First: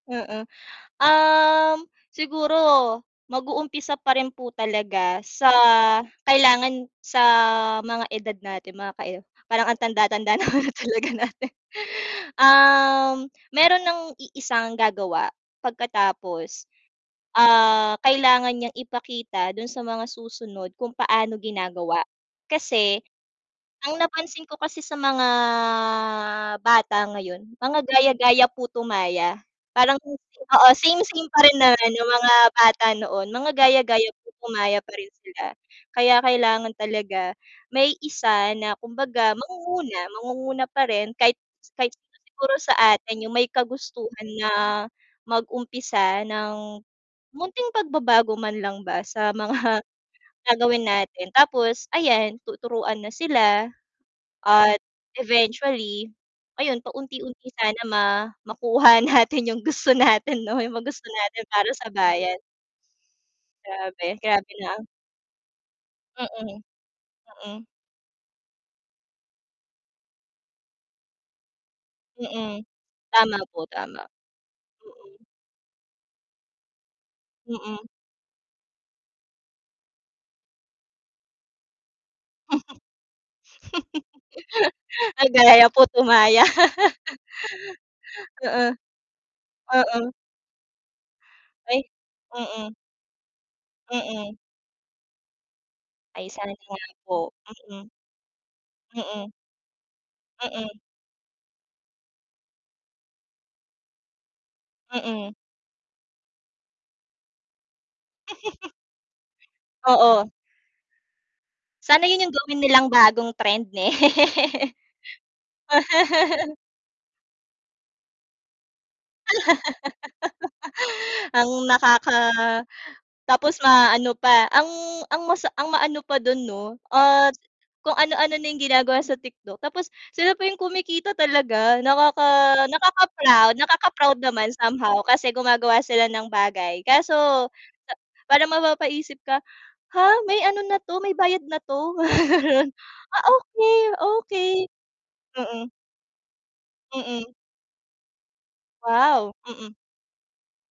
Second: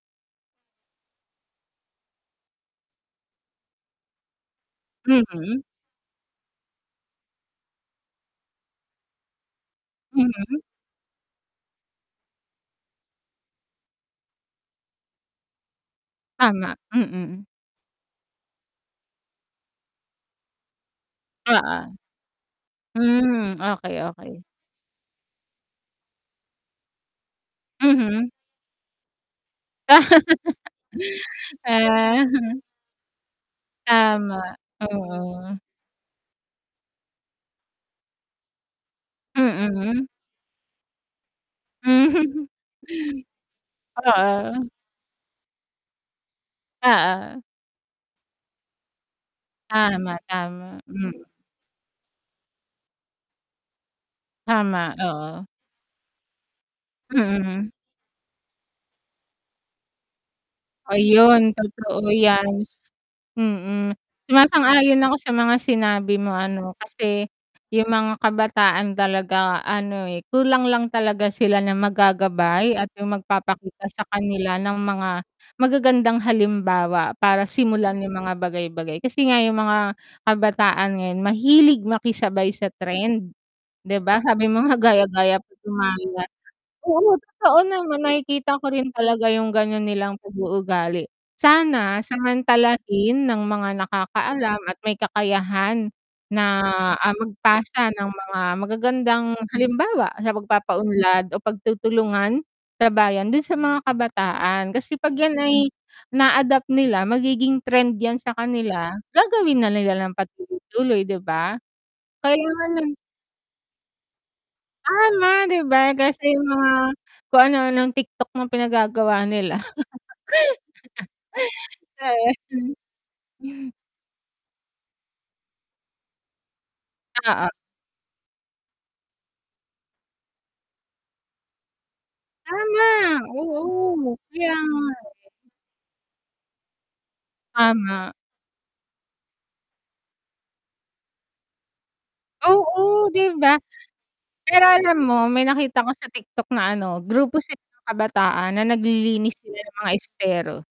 Mm. Um, siguro, mag-u-umpisa pa rin po talaga sa Mm. kailangan sa mga edad natin mga kae parang ang tanda-tanda na nga Mm. talaga natin. Um, meron ng i-isang gagawa pagkatapos, Tama. Mm. ah, kailangan niyang ipakita dun sa mga susunod kung paano Oo. ginagawa kasi, Hmm, okey ang okey. napansin ko kasi sa mga bata ngayon, mga Mhm. gaya-gaya, puto maya. Parang oo same-same pa rin naman yung Ah, mga hmm. bata noon mga gaya-gaya, puto Tama, maya pa rin sila. oo. Kaya kailangan talaga may isa na, kumbaga mangunguna, Mm. mangunguna pa rin kahit kahit siguro Mhm. siguro sa atin yung may kagustuhan na Oo. mag-umpisa ng Oo. munting pagbabago man lang ba sa mga Tama, tama. gagawin natin Mm. tapos ayan tuturuan na sila, at Tama, oo. eventually, ayon paunti-unti Mm. sana ma makuha natin yung gusto natin 'no? Yung mga gusto natin Ayun, para sa totoo bayan. 'yan. Mm. Grabe. Grabe na ang Sumasang-ayon ako sa mga sinabi mo Mm. ano, kasi Mm. yung mga kabataan talaga ano, eh, kulang lang talaga sila ng Mm. mag-gagabay at yung Tama po, magpapakita sa tama. kanila ng mga Mm. magagandang halimbawa, para Mm. simulan yung mga bagay bagay, kasi nga yung mga kabataan ngayon mahilig makisabay sa trend. 'Di ba, sabi mo nga gaya-gaya, Gaya-gaya puto puto maya. maya. Oo, totoo naman nakikita Oo. ko rin talaga yung ganiyan Oo. nilang pag-uugali. Ay, Sana mm. samantalahin ng mga Mm. nakakaalam at may kakayahan Ay, na, sana nga ah, po. Mm. magpasa ng mga magagandang Mm. halimbawa sa Mm. pagpapaunlad o pagtutulungan sa bayan, dun sa mga kabataan, kasi ‘pag Mm. ‘yan ay na-adapt nila magiging trend ‘yan sa kanila, gagawin na nila nang Oo. patuloy-tuloy, ‘di ba? Sana yun yung gawin Kailangan nilang ng bagong trend ne Tama 'di ba, kasi yung mga kung ano-anong TikTok ng pinagagawa nila. Ang nakaka tapos ma-ano pa, ang ang masa ang maano pa dun 'no, at Oo. kung ano-ano na yung ginagawa sa TikTok tapos sila pa yung kumikita talaga nakaka Tama, nakaka-proud, oo. nakaka-proud naman Kaya nga, somehow eh. kasi gumagawa sila ng bagay kaso, ah, Tama. para mapapaisip ka, "Ha, may ano na ‘to, may bayad na 'to?" Oo, ‘di Ah, ba. okey, okey. Pero alam mo, may Mm. nakita ko sa TikTok na ano, Mm. grupo sila ng kabataan na Wow, naglilinis sila mm. ng mga estero.